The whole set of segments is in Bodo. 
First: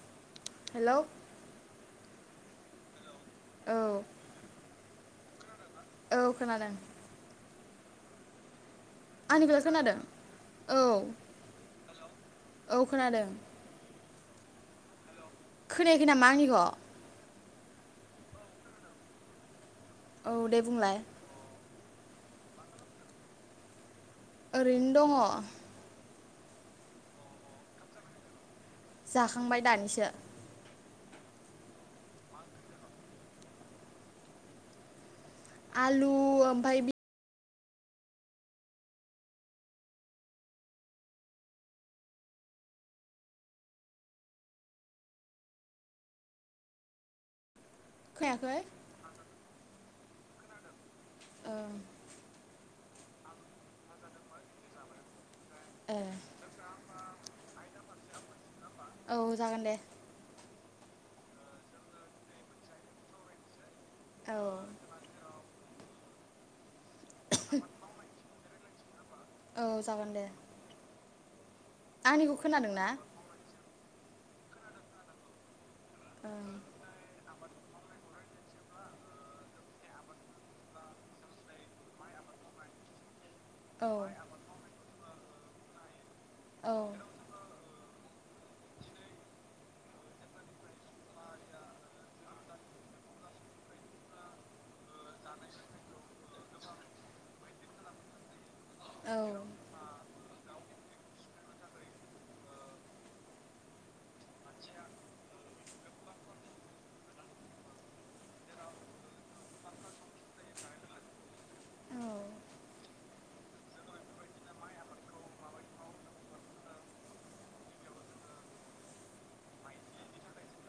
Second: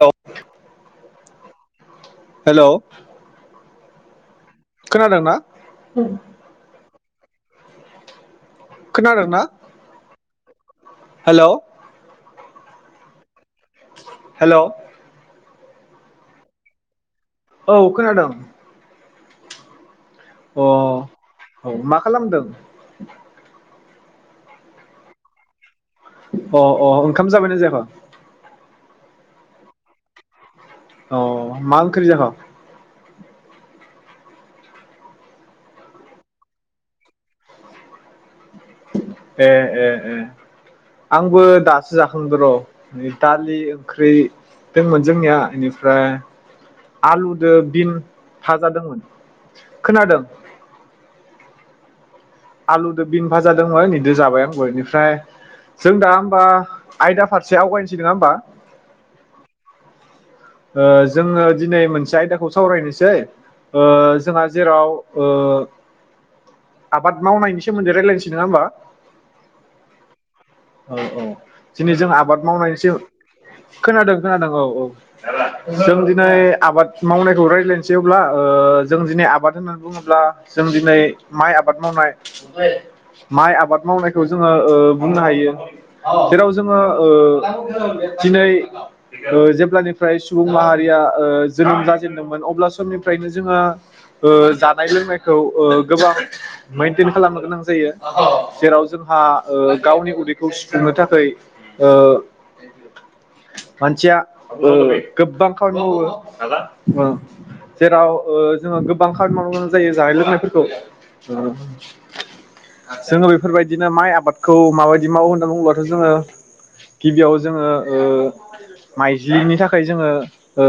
औ हेलौ हेलौ औ खोनादों ना औ खोनादों खोनादोंना आंनि बेल खोनादों औ हेलौ' औ खोनादों हेलौ खोनायाखै नामा आंनिखौ औ खोनादों औ दे अ बुंलाय औ मा खालामदों ओरैनो दङ अ अ ओंखाम जाबायना जायाखय जाखांबाय दानिसो अ मा ओख्रि जाख आलु ओमफाय ए ए ए आंबो दासो जाखांदों र नै दालि ओंख्रि दंमोन जोंनिया ओनिफ्राय आलुदो बिन खोनायाखै भाजादोंमोन खोनादों ओं आलुदो बिन भाजादोंमोन इदो जाबाय आं बेनिफ्राय जों ए दा होमबा आयदा फारसे आवगायनोसै नोङा होमबा औ जागोन दे ओ जोङो दिनै मोनसे आयदाखौ सावरायनोसै ओ औ जोंहा जेराव ओ आबाद मावनायनि सोमोन्दै रायजलायनोसै नोङा होमबा औ जागोन दे औ औ दिनै जों आंनिखौ आबाद मावनायनि खोनादोंना सो खोनादों खोनादों औ औ। जों दिनै ओं आबाद मावनायखौ रायज्लायनोसै अब्ला। ओ जों दिनै आबाद होननानै बुङोब्ला जों दिनै माइ आबाद मावनाय। माइ औ आबाद मावनायखौ जोङो ओ बुंनो हायो। जेराव औ जोङो ओ दिनै जेब्लानिफ्राय सुबुं माहारिया ओ जोनोम जाजेनदोंमोन अब्ला समनिफ्रायनो जोङो जानाय लोंनायखौ ओ गोबां मेेनटेन खालामनो गोनां जायो। जेराव औ जोंहा ओ गावनि उदै खौ सुफुंनो थाखायै ओ मानसिया ओ गोबां खामानि मावो ओ जेराव जोङो गोबां खामानि मावनो गोनां जायो जानाय लोंनायफोरखौ औ जोङो बेफोरबायदिनो माइ आबादखौ माय बि माव होनना बुङोबथ' जोङो गिबियाव जोङो ओ माइज्लिनि थाखाय जोङो ओ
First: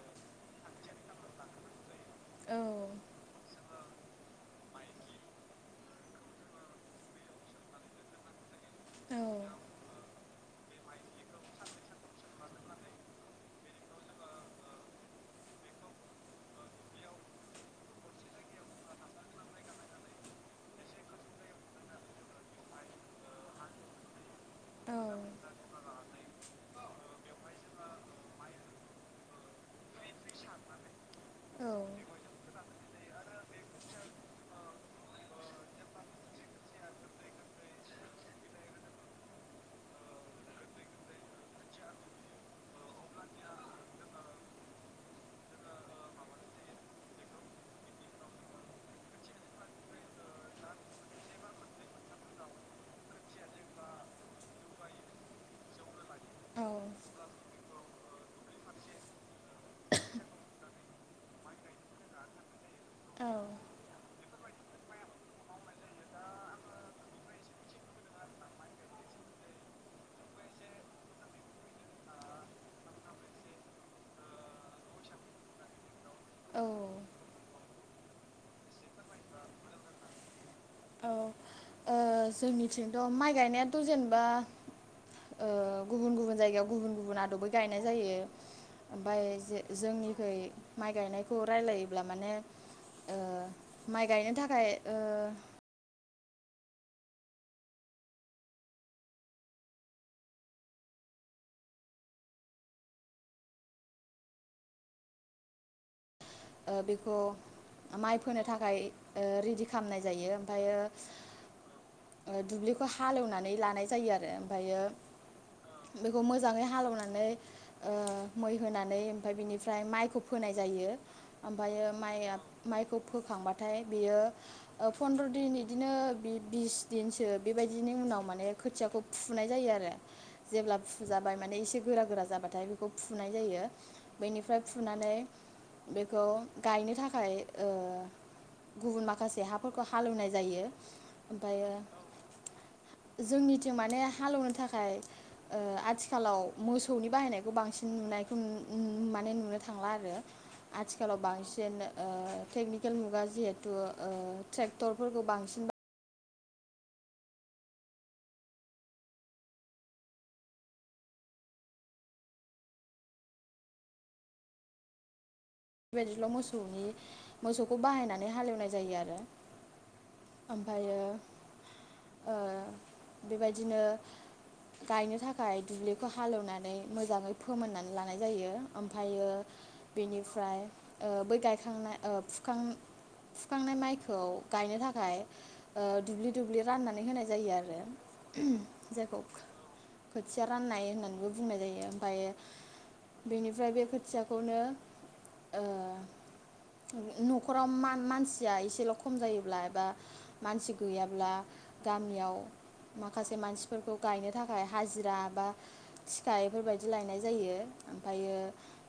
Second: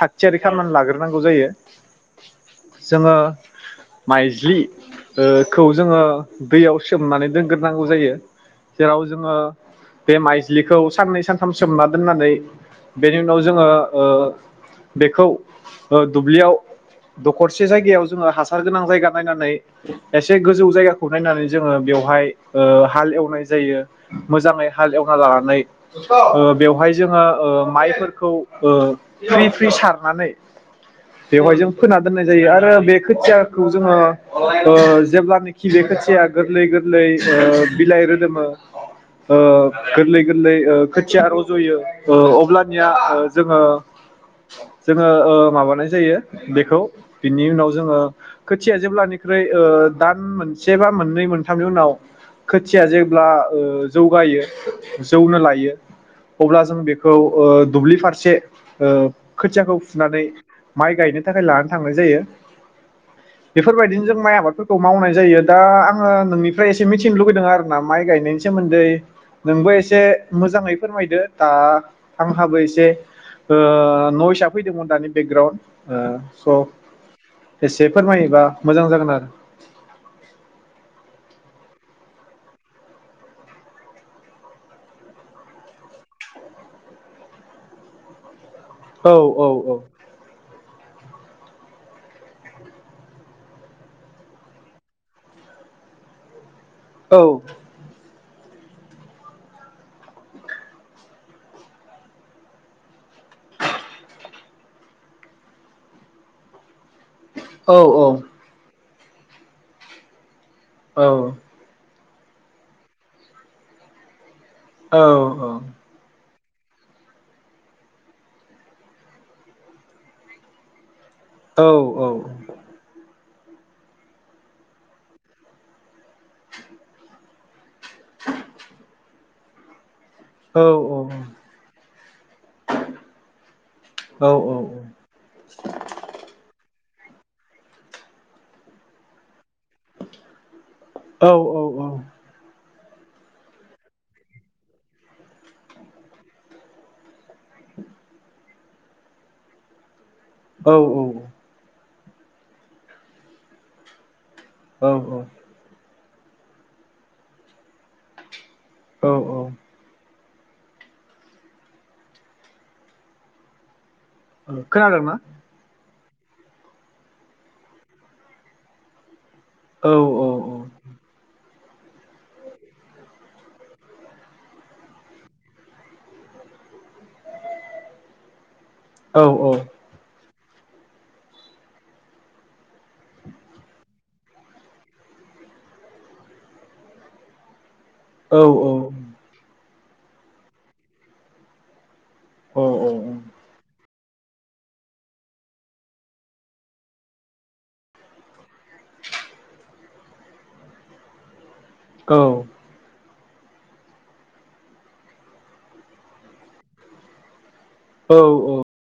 थागथियारि खालामनानै लाग्रोनांगौ जायो। औ जोङो माइज्लि ओ खौ जोङो दैयाव सोमनानै दोनग्रोनांगौ जायो। जेराव औ जोङो बे माइ। ज्लिखौ साननै सानथाम सोमना दोननानै बेनि उनाव जोङो ओ बेखौ दुब्लियाव दखरसे जायगायाव जोङो हासार गोनां जायगा नायनानै एसे गोजौ जायगाखौ नायनानै जोङो बेवहाय ओ हाल एव नाय जायो। मोजाङै हालेवना लानानै ओ बेवहाय जोङो ओ माइफोरखौ फ्रि फ्रि सारनानै बेवहाय जों औ फोना दोननाय जायो आर बे खोथियाखौ जोङो ओ जेब्लानोखि बे खोथिया गोरलै गोरलै ओ बिलाइ गोरलै गोरलै ओ खोथिया रजयो ओ अब्लानिया ओ जोङो ओ माबानाय जायो। बेखौ बिनि उनाव जोङो खोथिया जेब्लानिख्रुइ दान मोनसे बा मोननै मोनथामनि उनाव खोथिया जे जब्ला ओ जौगायो जौनो लायो अब्ला जों बेखौ ओ दुब्लि फारसे ओ खोथियाखौ फुनानै माइ गायनो थाखाय लानो थांनाय जायो। बेफोर बायदिनो जों माइ आ आबादफोरखौ मावनाय जायो दा आङो नोंनिफ्राय एसे मिथिनो लुुबैदों आरो आंना माइ गायनायनि सोमोन्दै नोंबो एसे मोजाङै फोरमायदो दा आंहाबो एसे नयस आ फैदोंमोन दानि बेगग्राउड। ओ औ औ स' एसे फोरमायोबा मोजां जागोन आरो। औ ओ जोंनिथिंथ' माइ गायनायाथ' जेनेबा ओ‌ गुबुन गुबुन जायगायाव गुबुन गुबुन आदबै गायनाय जायो। ओमफाय औ जे- औ जोंनिखै माइ गायनायखौ रायलायोब्ला माने ओ माइ गायनो थाखाय ओ औ। बेखौ औ माइ फोनो थाखाय। ओ रेडि खालामनाय जायो। ओमफ्रायो औ। दुब्लिखौ हालेवनानै लानाय जायो आरो। ओमफ्रायो औ औ। बेखौ मोजाङै हालौनानै ओ मै होनानै ओमफ्राय बिनिफ्राय माइखौ फोनाय जायो। औ ओमफयो माया माइखौ फोखांबाथाय बियो ऐ फन्द्र' दिन बिदिनो बिस दिनसो बे बायदि बिनि उनाव माने खोथियाखौ फु फुनाय जायो आरो। औ जेब्ला फुजाबाय माने एसे गोरा गोरा जाबाथाय बेखौ फुनाय जायो बेनिफ्राय फुनानै बे गायनो थाखाय ओ गुबुन माखासे हाफोरखौ हालेवनाय जायो। ओमफाय जोंनिथिं माने हालेवनो थाखाय ओ आथिखालाव मोसौनि बाहायनायखौ बांसिन नुनायखौ माने नुनो थांला आरो औ आथिखालाव बांसिन ओ टेकनिकेल मुगा जिहेथु ओ औ ट्रेक्टरफोरखौ बांसिन बा औ औ औ खोनादों ना बेबायदिल' मोसौनि मोसौखौ बाहायनानै हालेवनाय जायो आरो औ ओमफायो ओ बेबायदिनो गायनो थाखाय दुब्लिखौ हालेवनानै मोजाङै फोमोननानै लानाय जायो औ ओमफ्रायो औ बेनि फ्राय ओ बै गायखांनाय ओ फुखां फुखांनाय माइखौ गायनो थाखाय ओ दुब्लि दुब्लि राननानै होनाय जायो आरो औ जायखौ खोथिया राननाय होननानैबो बुंनाय जायो बाय बेनिफ्राय बे खोथियाखौनो ओ न'खराव मान-मानसिया एसेल' खम जायोब्ला एबा मानसि गैयाब्ला गामियाव मा खासे मानसिफोरखौ गायनो थाखाय हाजिरा बा थिखा बेफोरबायदि लायनाय जायो ओमफ्रायो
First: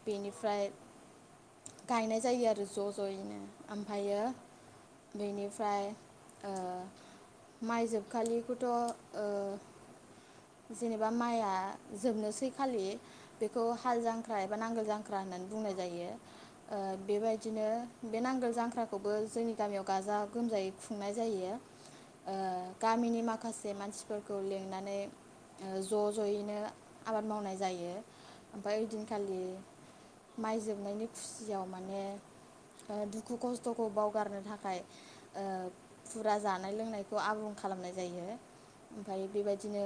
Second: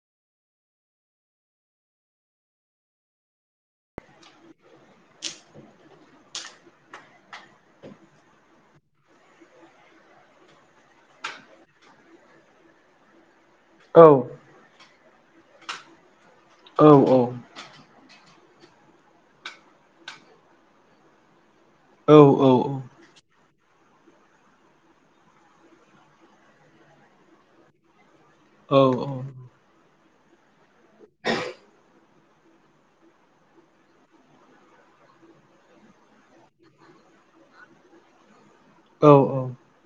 बेनि फ्राय गायनाय जायो आरो ज' ज'यैनो ओमफ्रायो बेनिफ्राय ओ माइ जोबखालिखौथ' ओ जेनेबा माइआ जोबनोसै खालि बेखौ हाल जांख्रा बा नांगोल जां ख्रा होननानै बुंनाय जायो ओ बेबायदिनो बे नांगोल जांख्राखौबो जोंनि गामियाव गाजा गोमजायै खुंनाय जायो ओ गामिनि माखा से मानसिफोरखौ लिंनानै ओ ज' ज'यैनो आबाद मावनाय जायो ओमफाय औ ओइदिनखालि माइ जोबनायनि खुसियाव माने ओ दुखु खस्थ'खौ बावगारनो थाखाय ओ फुरा जानाय लोंनायखौ आबुं खालामनाय जायो ओमफाय बेबायदिनो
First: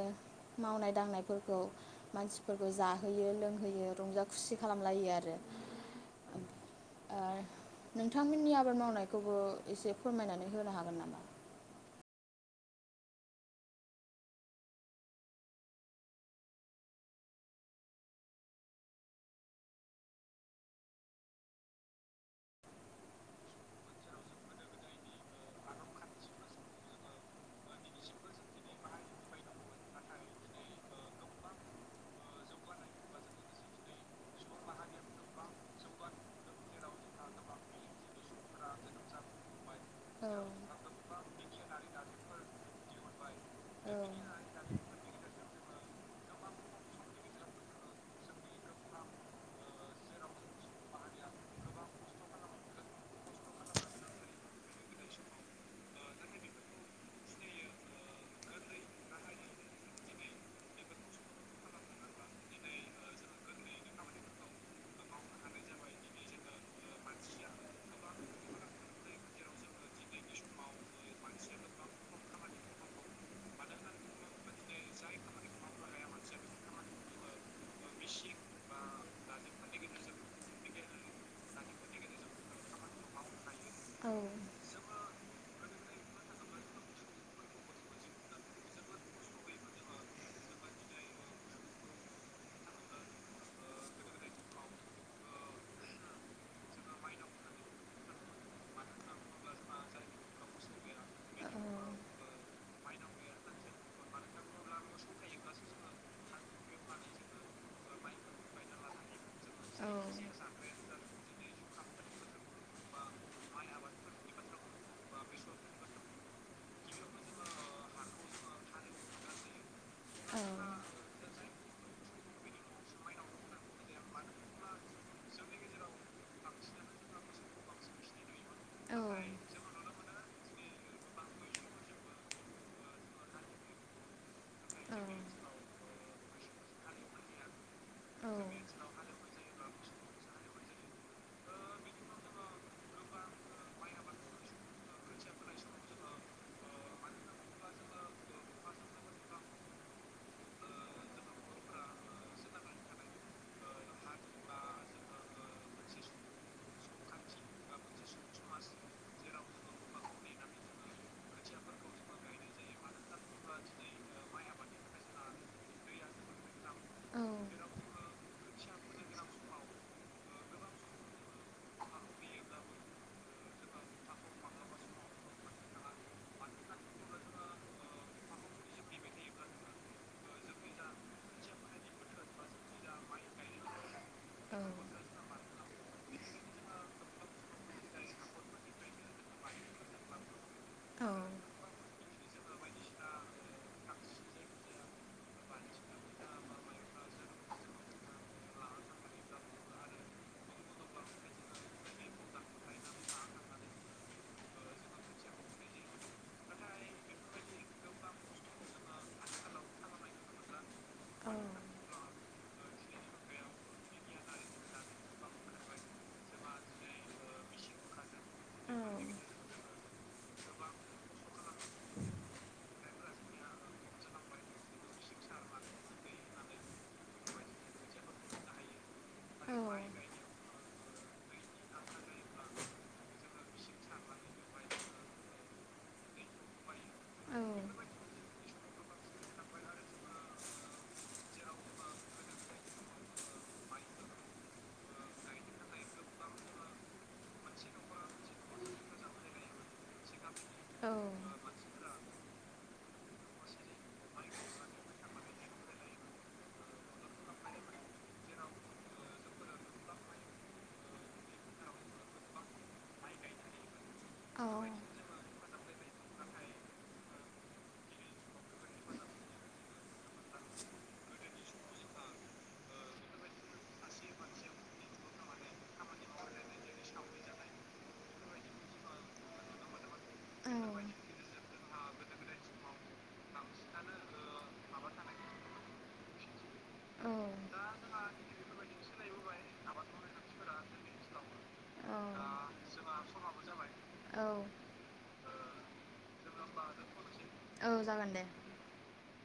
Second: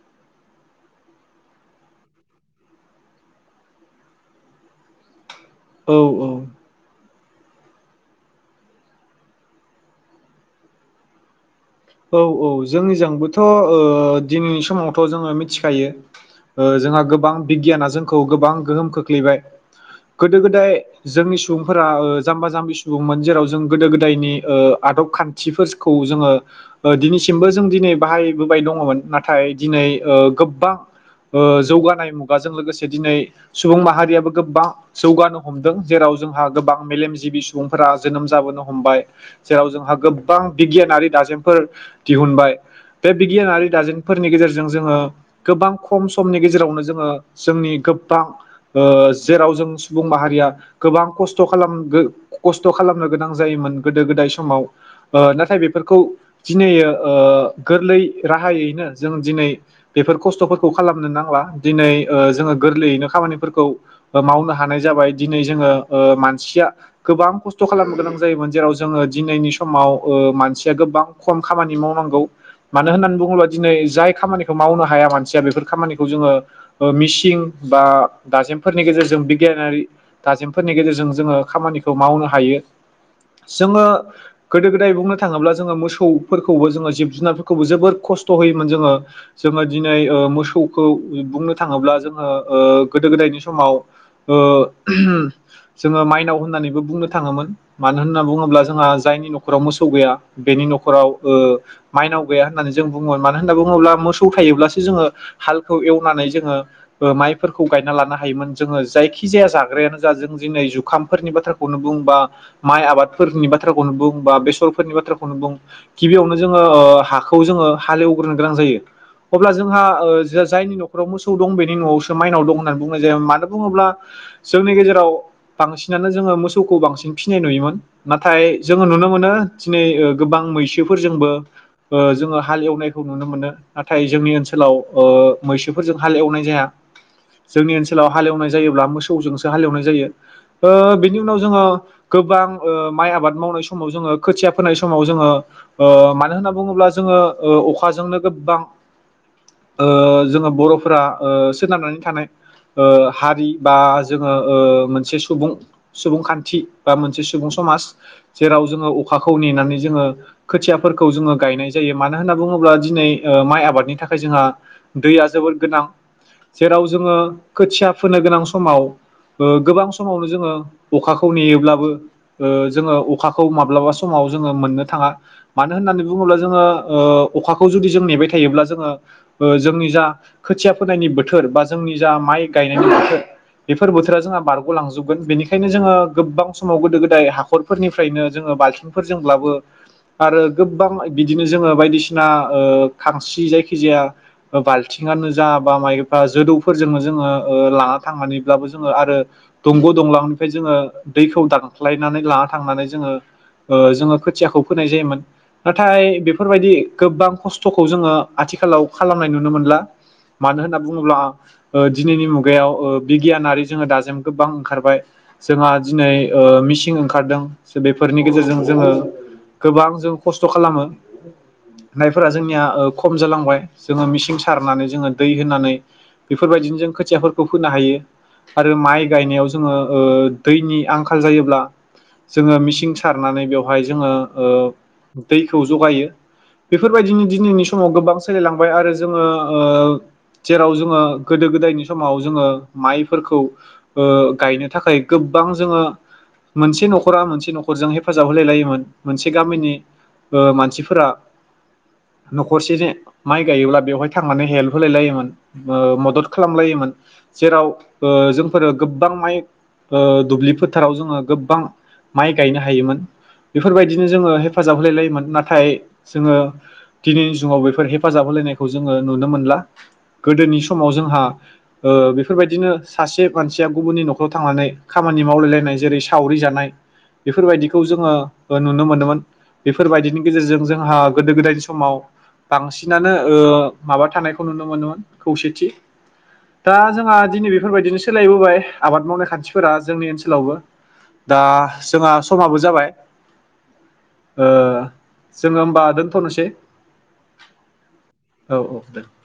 मावनाय दांनायफोरखौ मानसिफोरखौ जाहोयो लोंहोयो रंजा खुसि खालामलायो आरो औ ओ नोंथांमोननि आबाद मावनायखौबो एसे फोरमायनानै होनो हागोन नामा औ औ जोंनिजोंबोथ' ओ दिनैनि समावथ' जोङो मिथिखायो ओ जोंहा गोबां बिगियाना जोंखौ गोबां गोहोम खोख्लैबाय गोदो गोदाय जोंनि सुबुंफोरा ओ जाम्बा जाम्बि सुबुंमोन जेराव जों गोदो गोदायनि ओ आदब खान्थिफोरखौ जोङो ओ दिनै सिमबो जों दिनै बाहायबोबाय दङमोन नाथाय दिनै ओ गोबबां ओ जौगानाय मुगाजों लोगोसे दिनै सुबुं माहारियाबोओ गोबां जौगानो हमदों जेराव जोंहा गोबां मेलेमजिबि सुबुंफोरा जोनोम जाबोनो हमबाय जेराव जोंहा औ गोबां बिगियानारि दाजेम फोर दिहुनबाय बे बिगियानारि औ दाजेनफोरनि गेजेरजों जोङो गोबां खम समनि गेजेरावनो जोङो जोंनि गोबां ओ जेराव जों सुबुं माहारिया गोबां खस्थ' खालाम खस्थ' खालामनो गोनां जायोमोन गोदो गोदाय समाव ओ नाथाय बेफोरखौ दिनै ओ गोरलै राहायैनो जों दिनै बेफोर खस्थ'फोरखौ खालामनो नांला दिनै ओ जोङो गोरलैयैनो खामानिफोरखौ मावनो हानाय जाबाय दिनै जोङो ओ मानसिया गोबां खस्थ' खालामनो गोनां जायोमोन जेराव जोङो दिनैनि समाव ओ मानसिया गोबां खम खामानि मावनांगौ मानो होननानै बुङोब्ला दिनै जाय खामानिखौ मावनो हाया मानसिया बेफोर खामानिखौ जोङो ओ मिसिं बा दाजेमफोरनि गेजेरजों बिगियानारि दाजेमफोरनि गेजेरजों जोङो खामानिखौ मावनो हायो जोङो औ गोदो गोदाय बुंनो थाङोब्ला जोङो मोसौ मोसौफोरखौबो जोङो जिब जुनारफोरखौबो जोबोर खस्थ' होयोमोन जोङो जोङो दिनै मोसौखौ बुंनो थाङोब्ला जोङो ओ गोदो गोदायनि समाव ओ जोङो ओ माइनाव होननानैबो बुंनो थाङोमोन मानो होनना बुङोब्ला जोंहा जायनि न'खराव मोसौ गैया बेनि नखर राव ओ माइनाव गैया होननानै जों बुङोमोन मानो होनना बुङोब्ला मोसौ थायोब्लासो जोङो हालखौ ओ एवनानै जोङो ओ माइफोरखौ गायना लानो हायोम जो जायखि खिजाया औ जाग्रायानो जा जों जोंनि जुखाम फोरनि बाथ्राखौनो बुं बा माइ आबादफोरनि बाथ्राखौनो बुं बा बेसरफोरनि बाथ्राखौनो बुं गिबियावनो जोङो ओ हाखौ जोङो हालेवग्रोनो गोनां जायो अब्ला जोंहा ओ जा जायनि न'खराव मोसौ दं बे नि न'आवसो माइनाव दं होननानै बुंनाय जायो मानो बुङोब्ला जोंनि गेजेराव बांसिनानो जोङो मोसौखौ बांसिन फिसिनाय नुयोमोन ना नाथाय जोङो नुनो औ मोनो दिनै गोबां मैसोफोरजोंबो जोङो हाल एवनायखौ नुनो मोनो नाथाय जोंनि ओनसोलाव आव ओ मैसोफोरजों हाल एवनाय जाया जोंनि ओनसोलाव हालेवनाय जायोब्ला मोसौजोंसो हालेवनाय जायो जायो ओ बिनि उनाव जोङो गोबां ओ माइ आबाद मावनाय समाव जोङो खोथिया फोनाय सम समाव जोङो ओ मानो होननानै बुङोब्ला जोङो अखाजोंनो गोबां जोङो ओ बर'फोरा सोनारनानै थानाय ओ हारि बा जोङो मोनसे ओ सुबुं सुबुंखान्थि बा मोनसे सुबुं समाज जेराव जोङो अखाखौ नेनानै जोङो खोथियाफोरखौ जोङो गायनाय जायो मानो होनना बुङोब्ला दिनै ओ माइ आबादनि थाखाय जोंहा दैया जोबोर गोनां जेराव जोङो खोथिया फोनो गोनां समाव गोबां समावनो जोङो ओ अखाखौ नेयोब्लाबो जोङो अखाखौ माब्लाबा समाव जों ओ जोङो मोननो थाङा मानो होननानै बुङोब्ला जोङो ओ अखाखौ जुदि जों नेबाय थायोब्ला जोङो जोंनि ओ जा खोथिया फोनायनि बोथोर बा जोंनि जा माइ गायनायनि बोथोर बेफोर बोथोरा जोंहा बारग'लांजोबगोन बेनिखायनो जोङो गोबां समाव गोदो गोदाय हाखरफोरनिफ्रायनो जोङो बालथिं फोरजोंब्लाबो आरो गोबां बिदिनो जोङो बायदिसिना ओ बायसिना ओ खांसि जायखिजाया बाल्थिंआनो जा बा माइफा जोदौफोरजोंनो जोङो लाना थांनानैब्लाबो जोङो आरो दंग' दंला'निफ्राय जोङो दैखौ दानफ्लायनानै लाना थांनानै जोङो ओ जोङो खोथियाखौ फोनाय जायोमोन नाथाय बेफोरबायदि गोबां खस्थ'खौ जोङो आथिखालाव खालामनाय नुनो मोनला मानो होनना बुङोब्ला औ औ ओ दिनैनि मुगायाव ओ बिगियानारि जोङो दाजेम गोबां ओंखारबाय जोंहा दिनै ओ मिसिं ओंखारदों बेफोरनि नि गेजेरजों औ जोङो गोबां जों खस्थ' खालामो जायफोरा जोंनिया ओ खम जालांबाय जोङो मिेसिं सारनानै जोङो दै होनानै बेफोरबायदिनो जों खोथियाफोरखौ फोनो हायो आरो माइ औ गायनायाव जोङो ओ दैनि आंखाल जायोब्ला जोङो मिसिं सारनानै बेवहाय जोङो ओ दैखौ जगायो बेफोरबायदिनो दिनैनि समाव गोबां सोलायलांबाय आरो जोङो ओ जेराव जोङो गोदो गोदायनि समाव जोङो माइफोरखौ ओ गायनो थाखाय गोबां जोङो मोनसे न'खरा मोनसे न'खर नखरजों हेफाजाब होलाय लायोमोन मोनसे गामिनि ओ मानसिफोरा न'खरसे माइ गायोब्ला बेवहाय थांनानै हेल्प होलाय लायोमोन ओ मदद खालामलायोमोन जेराव ओ जोंफोरो गोबां माइ ओ दुब्लि फोथाराव जोङो गोबां माइ गायनो हायोमोन बेफोरबायदि बिदिनो जोङो हेफाजाब होलायलायोमोन नाथाय जोङो दिनैनि जुगाव बेफोर हेफाजाब होलायनायखौ जोङो नुनो मोनला गोदोनि समाव जोंहा ओ बेफोरबायदिनो सासे मानसिया गुबुननि न'खराव थांनानै खामानि मावलाय लायनाय जेरै सावरि जानाय बेफोरबायदिखौ जोङो ओ नुनो मोनदोंमोन बे फोरबायदिनि गेजेरजों जोंहा गोदो गोदायनि समाव बांसिनानो ओ माबा थानायखौ नुनो मोनोमोन खौसेथि दा जोंहा दिनै बेफोरबायदिनो सोलायबोबाय आबाद मावनाय खान्थिफोरा जोंनि ओनसोलावबो दा जोंहा समाबो जाबाय औ ओ जोङो होमबा दोन थनोसै औ जागोन दे औ औ दे